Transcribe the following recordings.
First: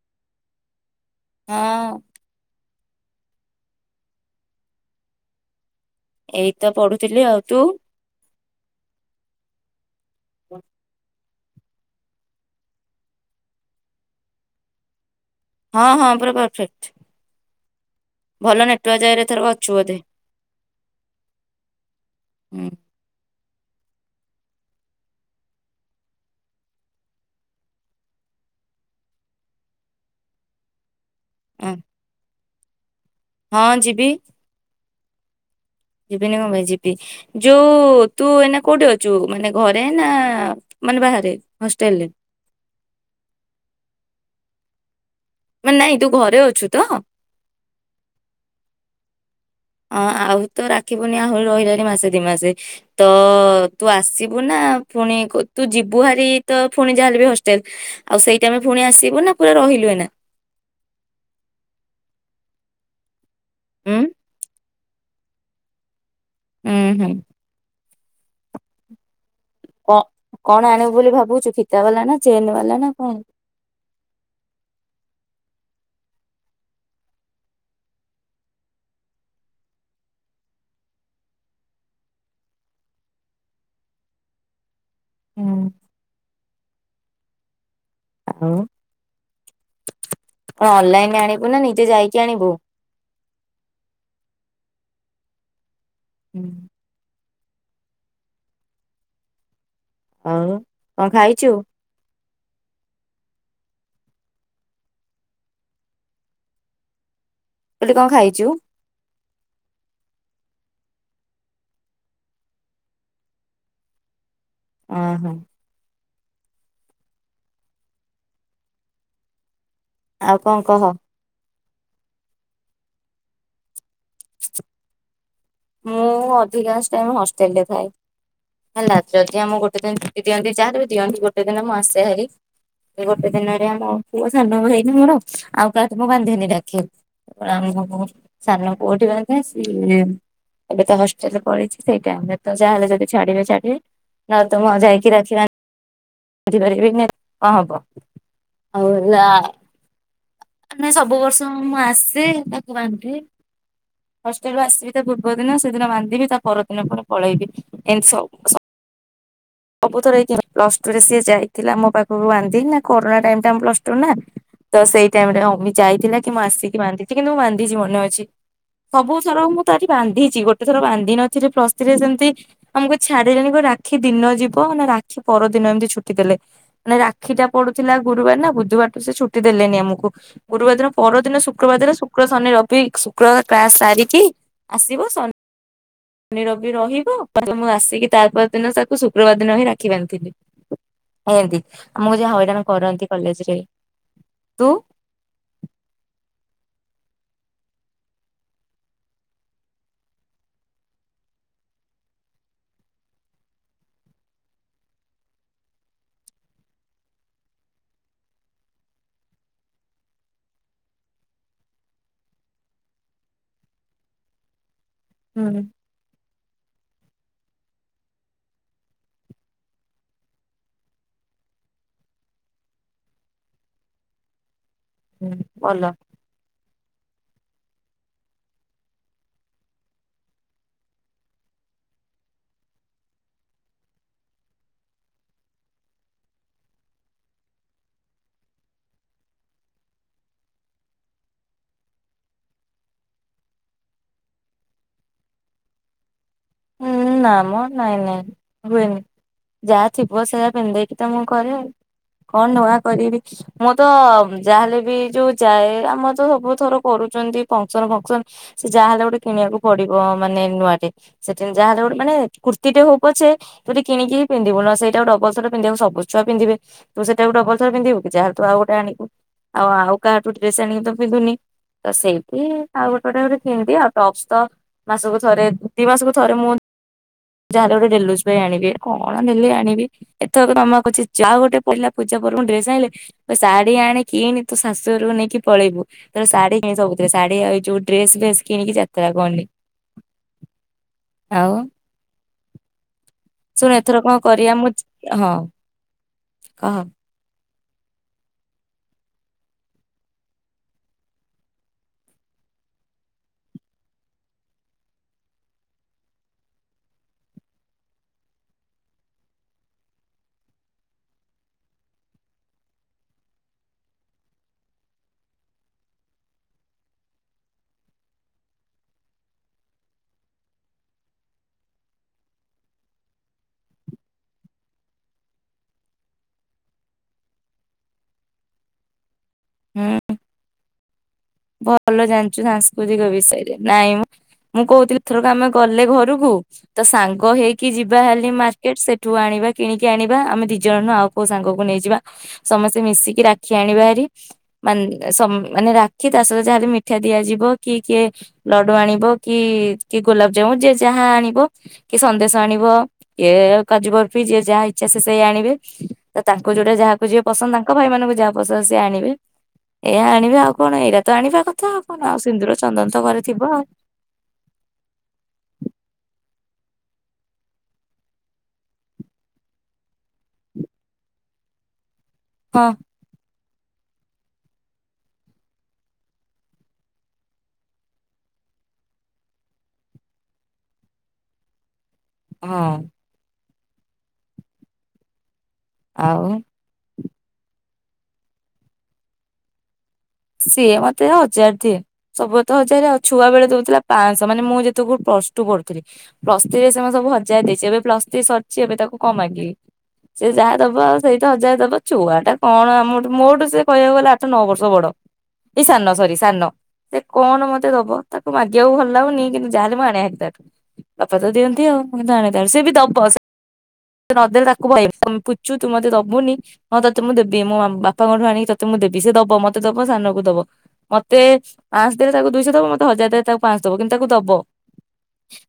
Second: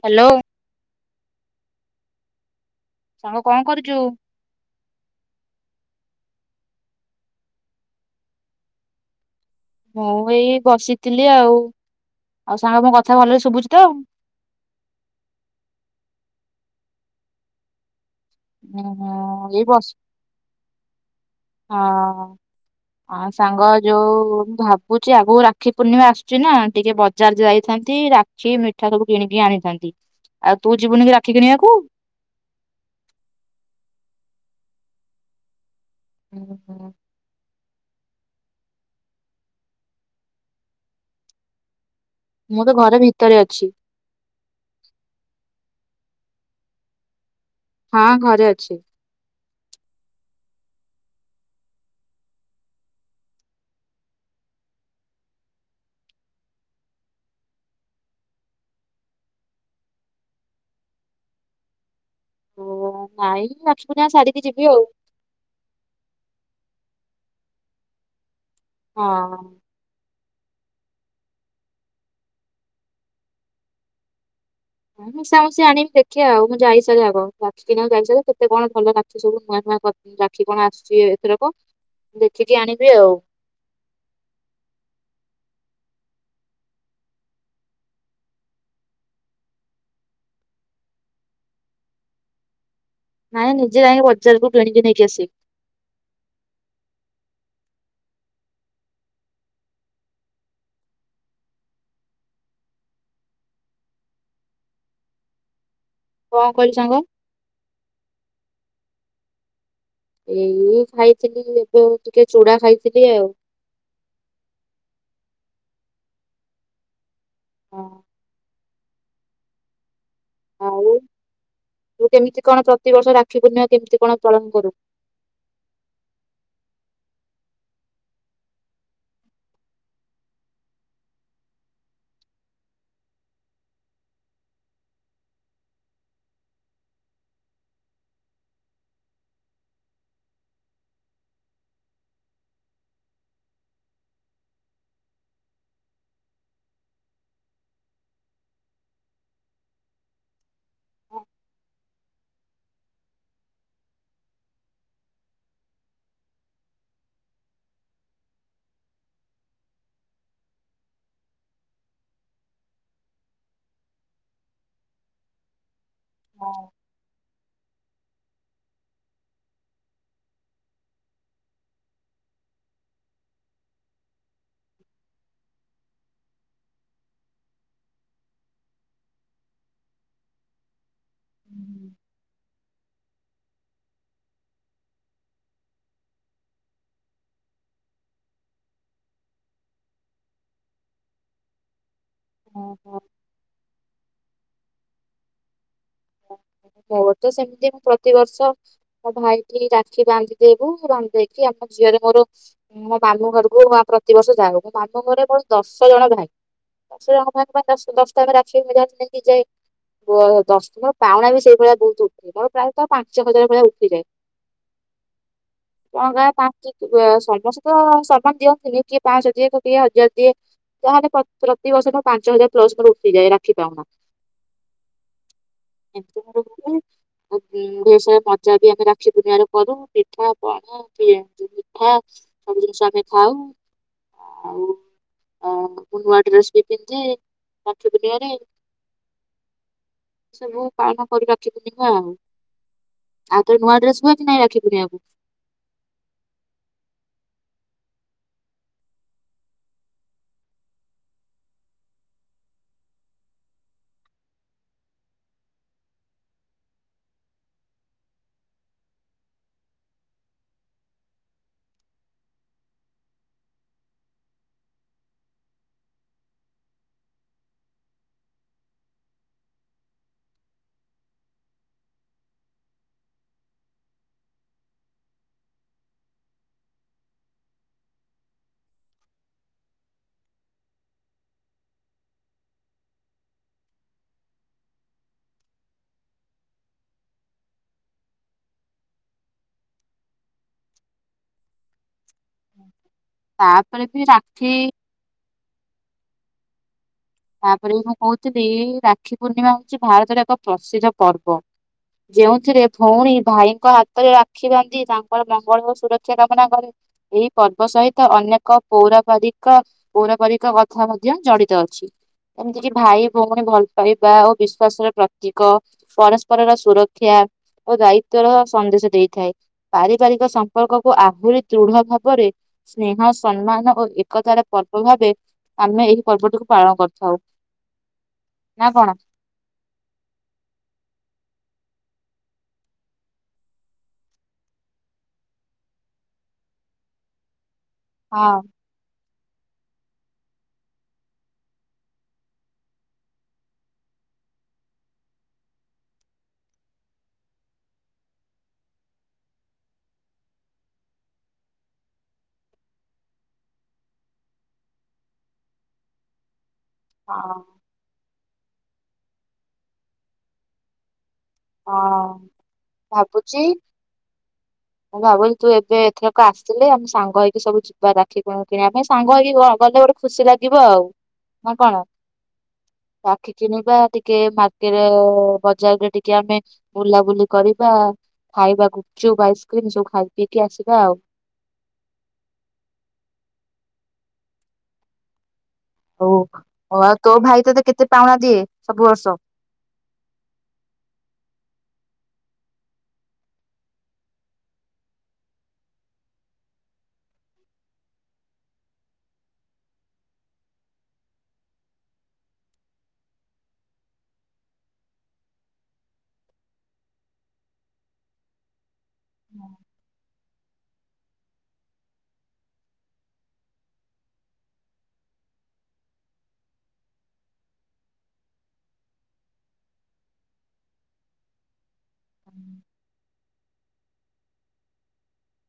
Hello. ହଁ। ସାଙ୍ଗ କଣ କରୁଛୁ। ଏଇ ତ ପଢୁଥିଲି ଆଉ ତୁ। ମୁଁ ଏଇ ବସିଥିଲି। ଆଉ ଆଉ ସାଙ୍ଗ ମୋ କଥା ଭଲରେ ଶୁଭୁଛି ତ ହଁ ହଁ ପୁରା ପରଫେକ୍ଟ। ଭଲ ନେଟୱାର୍କ ଜାଗାରେ ଏଥର ଉଁ ଏଇ ଅଛୁ ବସ ବୋଧେ। ହୁଁ ହଁ। ସାଙ୍ଗ ଯୋଉ ମୁଁ ଭାବୁଛି ଆଗକୁ ରାକ୍ଷୀ ପୂର୍ଣ୍ଣିମା ଆସୁଛି ନା ଟିକେ ବଜାର ଯାଇଥାନ୍ତି ରାକ୍ଷୀ ମିଠା ସବୁ କିଣିକି ଆଣିଥାନ୍ତି ଆଉ ତୁ ଯିବୁନି କି ରାକ୍ଷୀ ହଁ କିଣିବାକୁ। ହଁ ଯିବି ଯିବିନି କଣ ପାଇଁ ଯିବି ଯୋଉ ତୁ ଏନା କୋଉଠି ଅଛୁ ମାନେ ଘରେ ନା ମାନେ ବାହାରେ ହଷ୍ଟେଲରେ ମୁଁ ତ ଘରେ ଭିତରେ ଅଛି। ନାଇଁ ତୁ ଘରେ ଅଛୁ ତ। ହଁ ଘରେ ଅଛି। ହଁ ଆଉ ତ ରାକ୍ଷୀପୂର୍ଣିମା ଆହୁରି ରହିଲାଣିି ମାସେ ଦି ମାସେ ତ ତୁ ଆସିବୁ ନା ପୁଣି ତୁ ଯିବୁ ଭାରି ତ ପୁଣି ଯାହାଲେ ବି ହଷ୍ଟେଲ ଆଉ ସେଇଟାମେ ପୁଣି ଆସିବୁ ନା ପୁରା ରହିଲୁ ଏଇନା। ନାଇଁ ଉଁ ରାକ୍ଷୀପୂର୍ଣିମା ସାରିକି ଯିବି ଆଉ ହୁଁ ହୁଁ। ହଁ। ଅ [unintelligible] କଣ ଆଣିବୁ ବୋଲି ଭାବୁଛୁ ଫିତା ବାଲା ନା ଜେନ୍ ବାଲା ନା କଣ ହଁ ମିଶାମିଶି ଆଣିବି ଦେଖିବା ଆଉ ମୁଁ ଯାଇସାରେ ଆଗ ରାଖୀ କିଣବାକୁ ଯାଇସାରେ କେତେ କଣ ଭଲ ରାକ୍ଷୀ ସବୁ ନୂଆ ନୂଆ ରାକ୍ଷୀ କଣ ଆସୁଛି ଏଥରକ ମୁ ଦେଖିକି ଆଣିବି ଆଉ। ହୁଁ। ଆଉ ହଁ ଅନଲାଇନରେ ଆଣିବୁ ନା ନିଜେ ଯାଇକି ଆଣିବୁ। ନାଇଁ ନିଜେ ଯାଇକି ବଜାରକୁ କିଣିକି ନେଇକି ଆସିବି। ହୁଁ। ଆଉ କଣ ଖାଇଛୁ। କଣ କହିଲୁ ସାଙ୍ଗ। ବୋଲି କଣ ଖାଇଛୁ। ଏଇ ଖାଇଥିଲି ଏବେ ଟିକେ ଚୂଡ଼ା ଖାଇଥିଲି ଆଉ ଅହୋ। ହଁ। ଆଉ କଣ କହ କେମିତି କଣ ପ୍ରତିବର୍ଷ ରାକ୍ଷୀ ପୂର୍ଣ୍ଣ କେମିତି କଣ ପାଳନ କରୁ? ମୁଁ ଅଧିକାଂଶ ହଷ୍ଟେଲ ରେ ଥାଏ। ହେଲା ଯଦି ଆମ ଗୋଟେ ଦିନ ଛୁଟି ଦିଅନ୍ତି। ଯ ବି ଦିଅନ୍ତି ଗୋଟେ ଦିନ ମୁଁ ଆସେ ହାର ସେ ଗୋଟେ ଦିନରେ ଆମ ପୁଅ ସାନ ହେଇନି ମୋର ଆଉ କାହା ତ ମୁ ବାନ୍ଧିନ ଡାକିବି ଆମ ସ କୋଉଠି ସ ଏବେ ତ ହଷ୍ଟେଲରେ ପଢ ସେଇ ଟାଇମରେ ତ ଯାହାହେଲେ ଯଦି ଛାଡିବେ ଛାଡିବେ ନହେଲେ ଯାଇକି ରଖିବ ବି ନ ହ ହବ ଆଉଲା ନାଇ ସବୁ ବର୍ଷ ମୁଁ ଆସେ ତାକୁ ବାନ୍ଧି ହଷ୍ଟେଲୁ ଆସିବି ତା ପୂର୍ବ ଦିନ ସେଦିନ ବାନ୍ଧିବି ତା ପରଦିନ ପୁଣି ପଳେଇବି। ଏମତି ସବୁ ଥରଇ ପ୍ଲସ ଟୁରେ ସି ଯାଇଥିଲା ମୋ ପାଖକୁ ବାନ୍ଧି ନା କରୋନା ଟାଇ ପ୍ଲ ଟୁ ନା ତ ସେଇ ଟାଇମ୍ ଯାଇଥିଲା କି ମୁଁ ଆସିକି ବାନ୍ଧି କିନ୍ତୁ ମୁଁ ବାନ୍ଧି ମନେ ଅଛି ସବୁ ଥର ମୁଁ ତଠି ବାନ୍ଧିଛି ଗୋଟେ ଥର ବାନ୍ଧିନଥୀଲି ପ୍ଲସଥ୍ରୀ ଜେମିତି ଆମକୁ ଛାଡିଲେଣି ଗୋ ରାକ୍ଷୀ ଦିନ ଯିବ ରାକ୍ଷୀ ପରଦିନ ଏମିତି ଛୁଟି ଦେଲେ। ମାନେ ରାକ୍ଷୀ ଟା ପଡୁଥିଲା ଗୁରୁବାର ନା ବୁଧବାରୁ ସେ ଛୁଟି ଦେଲେନି ଆମକୁ। ଗୁରୁବାର ଦିନ ପରଦିନ ଶୁକ୍ରବାର ଦିନ ଶୁକ୍ର ଶନି ର ଶୁକ୍ରବାର କ୍ଲାସ ସାରିକି ଆସିବ ଶନି ଶନି ରବି ରହିବ ମୁ ଆସିକି ତା ପର ଦିନ ତାକୁ ଶ ଉବାଦିନ ବି ରାକ୍ଷୀ ବାନ୍ଧିଥିଲା ଏମତି ଆମକୁ ଯାହା ହଇରାଣ ଓହୋ, କରନ୍ତି କଲେଜ ରେ ତୁ ମୋ ତ ସେମିତି ମୁଁ ପ୍ରତିବର୍ଷ ମୋ ଭାଇଟି ରାକ୍ଷୀ ବାନ୍ଧି ଦେବୁ ବାନ୍ଧି ଦେଇକି ଆମ ଝିଅରେ ମୋର ମୋ ମାମୁଁ ଘରକୁ ପ୍ରତିିବର୍ଷ ଯାାଉ। ମୋ ମାମୁଁ ଘରରେ ମୋ ଦଶ ଜଣ ଭାଇ ଦଶ ଜଣ ଭାଇ ଦଶଟା ଆମେ ରାକ୍ଷୀ ଯାମତି ଯାଏ ଦଶ ଜ ପାଉଣା ବି ସେଇ ଭଳିଆ ବହୁତ ଉଠିଏ ମର ପ୍ରାୟତ ପାଞ୍ଚ ଛଅ ହଜାର ଭଳିଆ ଉଠିଯାଏ। ହୁଁ ଟଙ୍କା ପାଞ୍ଚ ସମସ୍ତେ ତ ସମାନ ଦିଅନ୍ତିନି। କିଏ ପାଞ୍ଚସହ ଦିଏ କିଏ ହଜାର ଦିଏ ତାହେଲେ ପ୍ରତିିବର୍ଷ ପାଞ୍ଚ ହଜାର ପ୍ଲସ ମୋର ଉଠିଯାଏ ରାଖି ପାଉନା। ହୁଁ ଭଲ। ଏତି [inaudible] ଆଉ ସାର ମଜା ବି ଆମେ ରାକ୍ଷୀ ପୂ୍ଣ୍ଣିମାରେ କରୁ। ପିଠା ପଣା ମିଠା ସବୁ ଜିନିଷ ଆମେ ଖାଉ ଆଉ ନୂଆ ଡ୍ରେସ ବି ପିନ୍ଧେ ରାକ୍ଷୀ ପୂ୍ଣ୍ଣିମାରେ ରେ ସବୁ ପାଳନ କରି ରାକ୍ଷୀ ପୂର୍ଣ୍ଣୀମା ଆଉ ଆଉ ତରେ ନୂଆ ଡ୍ରେସ ହୁଏ କି ନାଇଁ ରାକ୍ଷୀ ପୂ୍ଣ୍ଣିମା କୁ ହୁଁ ନା ମ ନାଇଁ ନାଇଁ ହୁଏନି। ଯାହା ଥିବ ସେଆା ପିନ୍ଧେଇକି ତ ମୁଁ କରେ କଣ ନୂଆ କରିବି ମୁଁ ତ ଯାହାହେଲେ ବି ଯୋଉ ଯାଏ ଆମର ତ ସବୁ ଥର କରୁଛନ୍ତି ଫଙ୍କସନ ଫଙ୍କସନ ସେ ଯାହାହଲେ ଗୋଟେ କିଣିବାକୁ ପଡିବ ମାନେ ନୂଆଟେ ସେଠ ଯାହାେଲେ ଗୋଟେ ମାନେ କୁର୍ତ୍ୀଟେ ହଉ ପଛେ ତୁ ଟିକ କିିଣିକି ପିନ୍ଧିବୁହ ସେଟା ଡଲ ଥର ପିଧିବାକୁ ସବୁ ଛୁଆ ପିଧେ ତୁ ସେଟା ଡବଲ ଥ ପିନ୍ଧିବୁ ଯାହେଲେୁ ଆଉ ଗୋଟେ ଆଣୁ ଆଉ କାହାଠୁ ଡ୍ରେସ ଆଣିକି ତ ପିନ୍ଧୁନି। ତ ସେଇଠି ଆଉ ଗୋଟୋ ଗୋଟେ କିଣିବି ଆଉ ଟପସ ତ ମାସକୁ ଥରେ ଦ ମାସକୁ ଥରେ ମୁଁ ଯାହାଲେ ଗୋଟେ ଡେଲି ୟୁଜ ପାଇଁ ଆଣିବି। କଣ ନେଲି ଆଣିବି ଏଥରକ ତମା କଛି ଯାହା ଗୋଟେ ପଳିଲା ପୂଜା ପର୍ବ ଡ୍ରେସ ଆଣିଲେ ଶାଢୀ ଆଣେ କିଣ ତୁ ଶାଶୁରକୁ ନେଇକି ପଳେଇବୁ ତୋର ଶାଢୀ କି ସବୁଥିରେ ଶାଢୀଇଯ ଡ୍ରେସ ବ୍ରେସ କିଣିକି ଯାତ୍ରା କରନି। ଆଉ ହୁଁ ଶୁଣ ଏଥର କଣ କରିବା ମୁଁ ହଁ ହଁ ତାପରେ ମୁଁ କହୁଥିଲି ରାକ୍ଷୀ ପୂର୍ଣ୍ଣିମା ହଉଛି ଭାରତର ଏକ ପ୍ରସିଦ୍ଧ ପର୍ବ। ଯଉଥିରେ ଭଉଣୀ ଭାଇଙ୍କ ହାତରେ ରାକ୍ଷୀ ବାନ୍ଧି ତାଙ୍କର ମଙ୍ଗଳ ଓ ସୁରକ୍ଷା କାମନା କରେ। ଏହି ପର୍ବ ସହିତ ଅନେକ ପୌରପାରିକ ପୌରପାରିକ କଥା ମଧ୍ୟ ଜଡିତ ଅଛି। ଏମିତିକି ଭାଇ ଭଉଣୀ ଭଲ ପାଇବା ଓ ବିଶ୍ଵାସର ପ୍ରତୀକ। ପରସ୍ପରର ସୁରକ୍ଷା ଓ ଦାୟିତ୍ଵର ସନ୍ଦେଶ ଦେଇଥାଏ ପାରିବାରିକ ସମ୍ପର୍କକୁ ଆହୁରି ଦୃଢ ଭାବରେ ସ୍ନେହ ସମ୍ମାନ ଓ ଏକତାର ପର୍ବ ଭାବେ ଆମେ ଏହି ପର୍ବଟିକୁ ପାଳନ କରିଥା ହଉ ନା କଣ? ହୁଁ ଭଲ ଜାଣିଛୁ ସାଂସ୍କୃତିକ ବିଷୟରେ। ନାଇଁ ମୁଁ କହୁଥିଲି ଏଥରକ ଆମେ ଗଲେ ଘରକୁ ତ ସାଙ୍ଗ ହେଇକି କି ଯିବା ହଁ ହେଲେ ମାର୍କେଟ ସେ ଠୁ ଆଣିବା କିଣିକି ଆଣିବା ଆମେ ଦି ଜଣୁ ଆଉ କୋଉ ସାଙ୍ଗକୁ ନେଇଯିବା। ସମସ୍ତେ ମିଶିକି ରାକ୍ଷୀ ଆଣିବା ହେରିାନେ ମାନେ କି ତା ସହିତ ଯାହାଲେ ମିଠା ଦିଆଯିବ। କି କିଏ ଲଡୁ ଆଣିବ କି କି ଗୋଲାପଜାମୁନ ଯିଏ ଯାହା ଆଣିବ କି ସନ୍ଦେଶ ଆଣିବ କିଏ କାଜୁ ବର୍ଫି ଯିଏ ଯାହା ଇଚ୍ଛା ସେ ସେଇ ଆଣିବେ। ତା ଯଉଟା ଯାହାକୁ ଯିଏ ହଁ ପସନ୍ଦ ତାଙ୍କ ଭାଇମାନଙ୍କୁ ଯହାକୁ ବସ ବସି ଆଣିବେ ଏଇ ଆଣିବେ ଆଉ ବ ଜାଣିବା କଥା କଣ ଆଉ ହଁ ସିନ୍ଦୁର ଚନ୍ଦନ ତ ଘରେ ଥିବ। ଭାବୁଛି ଲୋକ ଆସିଲେ ଆମେ ସାଙ୍ଗ ହେଇକି ସବୁ ଯିବା ରାାକ୍ଷି କିଣ କିଣିବା ପାଇଁ ସାଙ୍ଗ ହେଇକି ଗଲେ ଗୋଟେ ଖୁସି ଲାଗିବ ଆଉ ନା କଣ? ହଁ ରାକ୍ଷୀ କିଣିବା ଟିକେ ମାର୍କେଟ ବଜାରରେ ଟିକେ ଟ ଆମେ ବୁଲାବୁଲି କରିବା ଖାଇବା ଗୁପଚୁପ ଆଇସ୍କ୍ରିମ ସବୁ ଖାଇ ପିଇକି ଆସିବା ଆଉ ହଁ ହଉ ଆଉ ହଉ ତୋ ଭାଇ ତତେ କେତେ ପାଉଣା ଦିଏ ସବୁ ବର୍ଷ ସିଏ ମତେ ହଜାର ଦିଏ ସବୁ ତ ହଜାର ଆଉ ଛୁଆ ବେଳେ ଦଉଥିଲା ପାଞ୍ଚଶହ ମାନେ ମୁଁ ଯେତେ ପ୍ଲସ ଟୁ ପଢୁଥିଲି ପ୍ଲସ ଥ୍ରୀ ରେ ସେ ସବୁ ହଜାର ଦେଇଛି ଏବେ ପ୍ଲସ୍ ଥ୍ରୀ ସରିଛି ଏବେ ତାକୁ କଣ ମାଗିବି ସେ ଯାହା ଦବ ଆ ସେଇତ ହଜାର ଦବ ଛୁଆଟା କଣ ଆମର ମୋରଠୁ ସେ କହିବାକୁ ଗଲା ଆଠ ନଅ ବର୍ଷ ବଡ ଏଇ ସାନ ସରି ସାନ ସେ କଣ ମତେ ଦବ ତାକୁ ମାଗିବାକୁ ଭଲ ଲାଗୁନି କିନ୍ତୁ ଯାହାହେଲେ ମୁଁ ଆଣିବା ବାପା ତ ଦିଅନ୍ତି ଆଉ କିୁ ଆଣ ସେ ବି ଦବ ନଦେଲେ ତାକୁହେ ପୁଚୁ ତୁ ମତେ ଦବୁନି ହଁ ତତେ ମୁଁ ଦେବି ମୁଁ ବାପାଙ୍କଠୁ ଆଣିକି ତତେ ମୁଁ ଦେବି ସେ ଦବ ମତେ ଦବ। ସାନକୁ ଦବ ମତେ ପାଞ୍ଚ ଦେ ତା ଦୁଇଶହ ଦବ ମତେ ହଜାର ତାକୁ ପାଞ୍ଚ ଦବ କିନ୍ତୁ ତାକୁ ଦବ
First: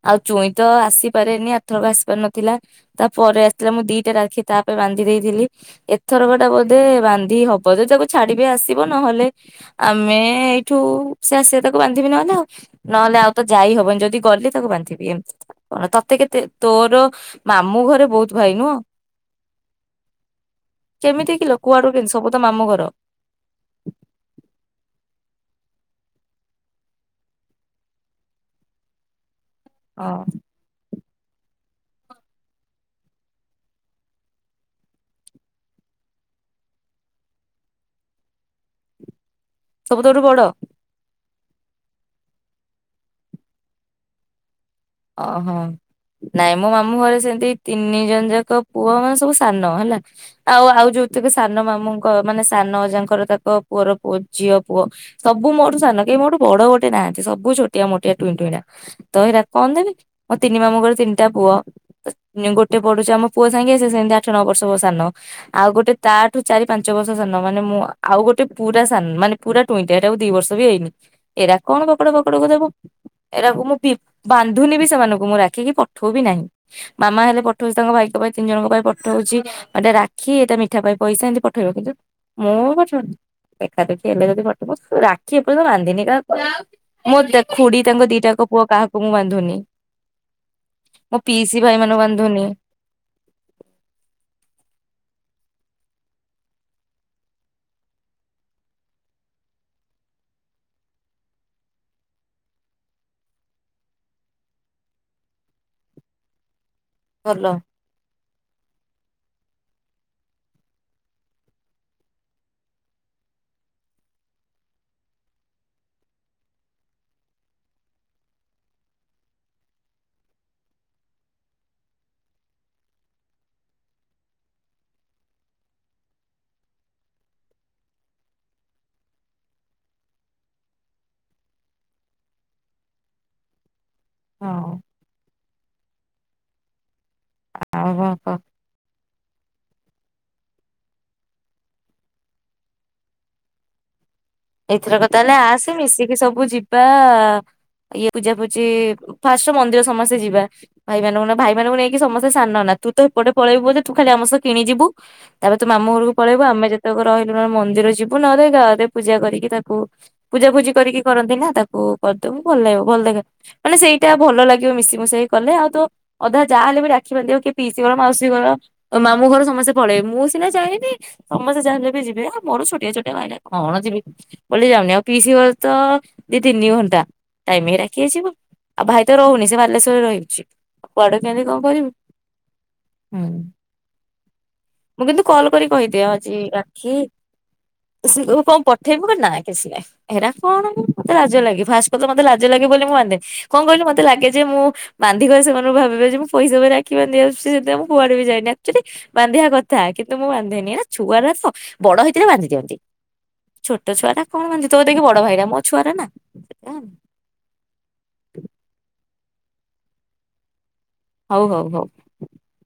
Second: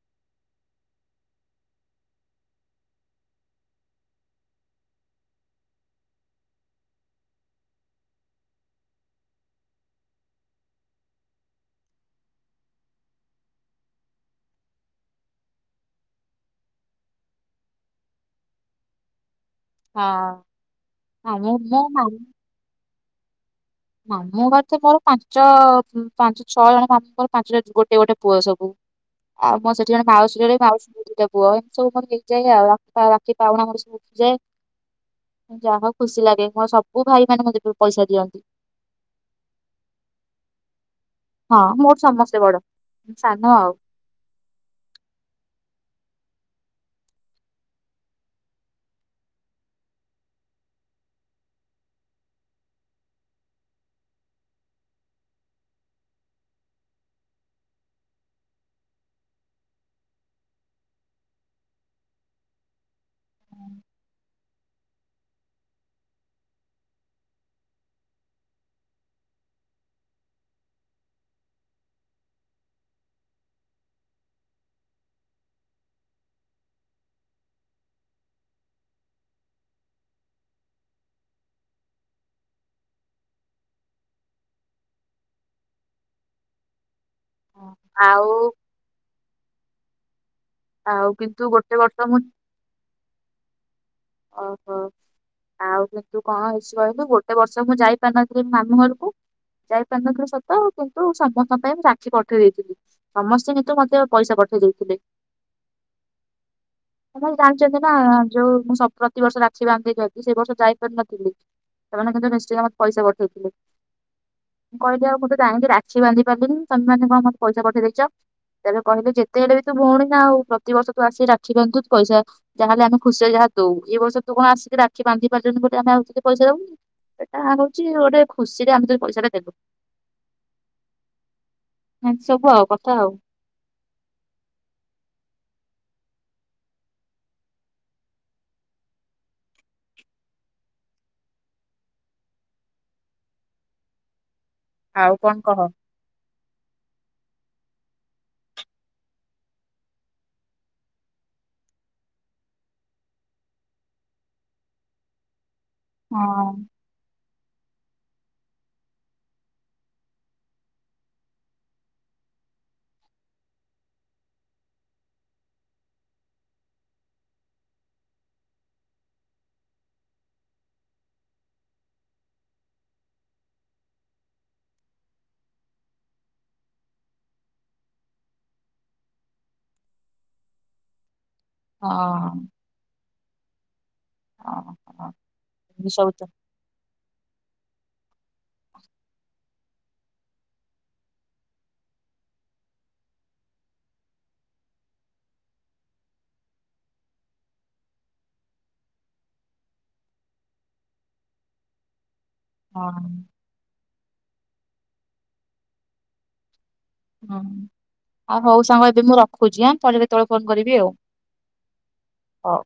ଆଉ ଚୁଇଁ ତ ଆସିପାରେନି ଏଥରକ ଆସି ପାର ନଥିଲା ତା ପରେରେ ଆସିିଲଥିଲା ମୁଁ ଦିଟାଖି ତାପ ବାନ୍ଧି ଦେଇଥିଲି ଏଥରକ ଟା ବୋଧେ ବାନ୍ଧି ହବ ଯଦି ତାକୁ ଛାଡିବେ ଆସିବ। ନହେଲେ ଆମେ ଏଇଠୁ ସେ ଆସିବେ ତାକୁ ବାନ୍ଧିବି ନହେଲେ ଆଉ ନହେଲେ ଆଉ ତ ଯାଇହବନି ଯଦି ଗଲେ ତାକୁ ବାନ୍ଧିବି ଏମତି କଣ ତତେ କେତେ ତୋର ମାମୁଁ ଘରେ ବହୁତ ଭାଇ ନୁହ। ହଁ କେମିତି ଆମ କିଲ ମୋ କୁଆଡୁ କେମତି ସବୁ ତ ମାମୁଁ ଘର। ମାମୁଁ ଘର ତ ମୋର ପାଞ୍ଚ ପାଞ୍ଚ ଛଅ ଜଣ ମାମୁଁଙ୍କର ପାଞ୍ଚଣ ଗୋଟେ ଗୋଟେ ପୁଅ ସବୁ। ଆଉ ମୁଁ ସେଠି ଜଣ ହଁ ମାଉସୀରେ ମାଉୀ ଦେବ ପୁଅ ଏମତି ସବୁ ମର ହେଇଯାଏ ଆଉ ରାତି ପାଉଣା ମୋର ସବୁ ଉଠିଯାଏ ଯାହା ଖୁସି ଲାଗେ ମୋର ସବୁ ଭାଇ ମାନେ ମୋତେ ପଇସା ଦିଅନ୍ତି। ସବୁ ତଠୁ ବଡ ହଁ ମୋର ସମସ୍ତେ ବଡ ସାନ ଆଉ ଓହୋ ନାଇଁ ମୋ ମାମୁଁ ଘରେ ସେମିତି ତିନି ଜଣ ଯାକ ପୁଅ ମାନେ ସବୁ ସାନ ହେଲା ଆଉ ଆଉ ଯୋଉକ ସାନ ମାମୁଙ୍କ ମାନେ ସାନ ଯାଙ୍କର ତାଙ୍କ ପୁଅର ପୁଅ ଝିଅ ପୁଅ ସବୁ ମୋଠୁ ସାନ କେହି ମୋଠୁ ବଡ ଗୋଟେ ନାହାନ୍ତି ସବୁ ଛୋଟିଆ ମୋଟିଆ ଟୁଇଁ ଟୁଇଁ କଣ ଦେବି ମୋ ତିନି ମାମୁଙ୍କର ତିନିଟା ପୁଅ ଗୋଟେ ପଢୁଛି ଆମ ପୁଅ ସାଙ୍ଗେ ସେ ସେତି ଆଠ ନଅ ବର୍ଷ ସାନ ଆଉ ଗୋଟେ ତାଠୁ ଚାରି ପାଞ୍ଚ ବର୍ଷ ସାନ ମାନେ ମୁଁ ଆଉ ଗୋଟେ ପୁରା ମାନେ ପୁରା ଟୁଇଁଟା ଏଟାକୁ ଦି ବର୍ଷ ବି ହେଇନି ଏଟ କଣ ପକଡା ପକଡକୁ ଦେବ ଏରାକୁ ମୁଁ ବାନ୍ଧୁନି ବି ସେମାନଙ୍କୁ ମୁଁ ରାକ୍ଷୀ କିି ପଠଉବି ନାହିଁ ମାମା ହେଲେ ପଠଉଛି ତାଙ୍କ ଭାଇଙ୍କ ପାଇଁ ତିନି ଜଣଙ୍କ ପାଇଁ ପଠଉଛିଟା ରାକ୍ଷୀ ଏଟା ମିଠା ପାଇଁ ପଇସା ଏମତି ପଠେଇବ କିନ୍ତୁ ମୁଁ ପଠଉନି ଦେଖା ଦେେଖି ହେଲେ ଯଦି ପଠ ରାକ୍ଷୀ ଏପଟ ତ ବାନ୍ଧିନି କାହା। ମୋ ହଁ, ଖୁଡି ତାଙ୍କ ଆଉ ଦିଟାଙ୍କ ପୁଅ କାହାକୁ। ବନ୍ଧୁନି ଆଉ ମୋ କିନ୍ତୁ ପିଇସି ଗୋଟେ ବର୍ଷ ମୁଁ ଭାଇମାନବାନ୍ଧନୀ ଓହୋ ଆଉ କିନ୍ତୁ କଣ ହେଇଛି କହିଲୁ ଗୋଟେ ବର୍ଷ ମୁଁ ଯାଇପାରିନଥିଲି ମାମୁଁ ଘରକୁ ଯାଇପାରିନଥିଲି ସତ କିନ୍ତୁ ସମସ୍ତଙ୍କ ପାଇଁ ମୁଁ ରାକ୍ଷୀ ପଠେଇ ଦେଇଥିଲି ସମସ୍ତେ କିନ୍ତୁ ମୋତେ ପଇସା ପଠେଇ ଦେଇଥିଲେ। ସମସ୍ତେ ଭଲ। ଜାଣିଛନ୍ତି ନା ଯୋଉ ମୁଁ ସବୁ ପ୍ରତି ବର୍ଷ ରାକ୍ଷୀ ବାନ୍ଧି ଦେଇଛନ୍ତି ସେ ବର୍ଷ ଯାଇପାରିନଥିଲି ସେମାନେ କିନ୍ତୁ ନିଶ୍ଚୟ ମତ ପଇସ ପଠେଇଥିଲେ ମୁଁ କହିଲି ଆଉ ମୁଁ ତ ଜାଇକି ରାକ୍ଷୀ ବାନ୍ଧି ପାରିଲିନି ତମେ ମାନେ କଣ ମତେ ପଇସା ପଠେଇ ଦେଇେଇଛ ତେବେ କହିଲେ ଯେତେ ହେଲେ ବି ତୁ ଭଉନି ନା ଆଉ ପ୍ରତିବର୍ଷ ତୁ ଆସିକି ରାକ୍ଷୀ ବାନ୍ଧୁ ପଇସା ଯାହା ହେଲେ ଆମେ ଖୁସିରେ ଯାହା ଦଉ ଏ ବର୍ଷ ତୁ କଣ ଆସିକି ରାକ୍ଷୀ ବାନ୍ଧି ପାରୁଛନ୍ତି ବୋଲିୋଟେ ଆମେ ଆଉିକେ ପଇସା ଦଉନି ସେଇଟା ହଉଛି ଗୋଟେ ଖୁସିରେ ଆମେ ତେ ପଇସା ଟା ଦେଲୁ ଏମତି ସବୁ ଆଉ କଥା ଆଉ। ହଁ। ଆ କୋ ଏଇଥର ଆଉ କଥା ହେଲେ କଣ କହ? ଆସି ମିଶିକି ସବୁ ଯିବ ଇଏ ପୂଜାପୂଜି ଫାଷ୍ଟ ମନ୍ଦିର ସମସ୍ତେ ଯିବା ଭାଇମାନଙ୍କୁ ନା ଭାଇମାନାନଙ୍କୁ ନେଇକି ସମସ୍ତେ ସାନ ନା ତୁ ତ ଏପଟେ ପଳେଇବୁ ତୁ ଖାଲି ଆମ କିଣିଯିବୁ। ଏବେ ତୁମ ଘରକୁ ହଁ ପଳେଇବ ଆମେ ଯେତକ ରହିବ ମନ୍ଦିର ଯିବୁ ନା ଗା ପୂଜା କରିକି ତାକୁ ପୂଜା ଫୁଜି କରିକି କରନ୍ତି ନା ତାକୁ କରିଦେବ ଭଲ ଲାଗିବ ଭଲ ଲାଗେ ମାନେ ସେଇଟା ଭଲ ଲାଗିବ ମିଶି ମିଶେଇକି କଲେ ଆଉ ତ ଅଧା ଯାହା ହେଲେ ବି ରାକ୍ଷୀ ବାନ୍ଧିବାକୁ କିଏ ପିଇସି ଗଲା ମାଉସୀ ଗଲ ମାମଁ ଘର ସମସ୍ତେ ପଳେଇବେ ମୁଁ ସିନା ଚାହିଁନି ସମସ୍ତେ ଚାାଁଲେ ବି ଯିବେ ଆଉ ମୋର ଛୋଟିଆ ଛୋଟିଆ ଭାଇଟ କ ହଁଣ ଯିବି ବ ଯାଉନି ଆଉ ପିଇସି ଘର ତ ତିନି ଘଣ୍ଟା ଟାଇମ କି ଆଯିବ ଆଉ ଭାଇ ତ ରହୁନି ସେ ବାଲେଶ୍ଵରରେ ରହିଛି ଆଉ କୁଆଡେ କେମତି କଣ ହଁ କରିବି। ହୁଁ। ହଁ ମୁଁ ହଁ କିନ୍ତୁ କଲ କରି ଏମିତି କହିଦିଅ ସବୁ ତ ଆଜି ରାକ୍ଷୀ। ସେ କଣ ପଠେଇବୁ କ ନା କିଛି ନାାଇଁ ହେରା କଣ ଲ ରାଜ ଲାଗି ଫାଷ୍ଟ କଥା ମତେ ଲା ଲାଗେ ବୋଲି ମୁଁ ବାନ୍ଧେ କଣ କହିଲି ମତେ ଲାଗେ ଯେ ମୁଁ ବାନ୍ଧି କରେ ସେମାନଙ୍କୁ ଭାବିବେ ଯେ ମୁଁ ପଇସାବ ରାକ୍ଷୀ କୁଆଡେ ବି ଯାଇନିଚୁଲି ବାନ୍ଧିବା କଥା କିନ୍ତୁ ମୁଁ ବାନ୍ଧେନି ହେ ଛୁଆ ତ ବଡ। କେରେ ବାନ୍ଧି ଦିଅନ୍ତି, ହଁ ଛୋଟ ଛୁଆ ଟା କଣ ବାନ୍ଧିଦେବ ଦେଖ ବଡ ଭାଇଟ ମୋ ଛୁଆଟା ନା, ହୁଁ ଆଉ ହଉ ସାଙ୍ଗ ଏବେ ମୁଁ ରଖ ରଖୁଚି ଆଁ ପରେ କେତବେଳେ ଫୋନ କରିବି ଆଉ, ହଉ ହଉ ହଉ। ହଉ।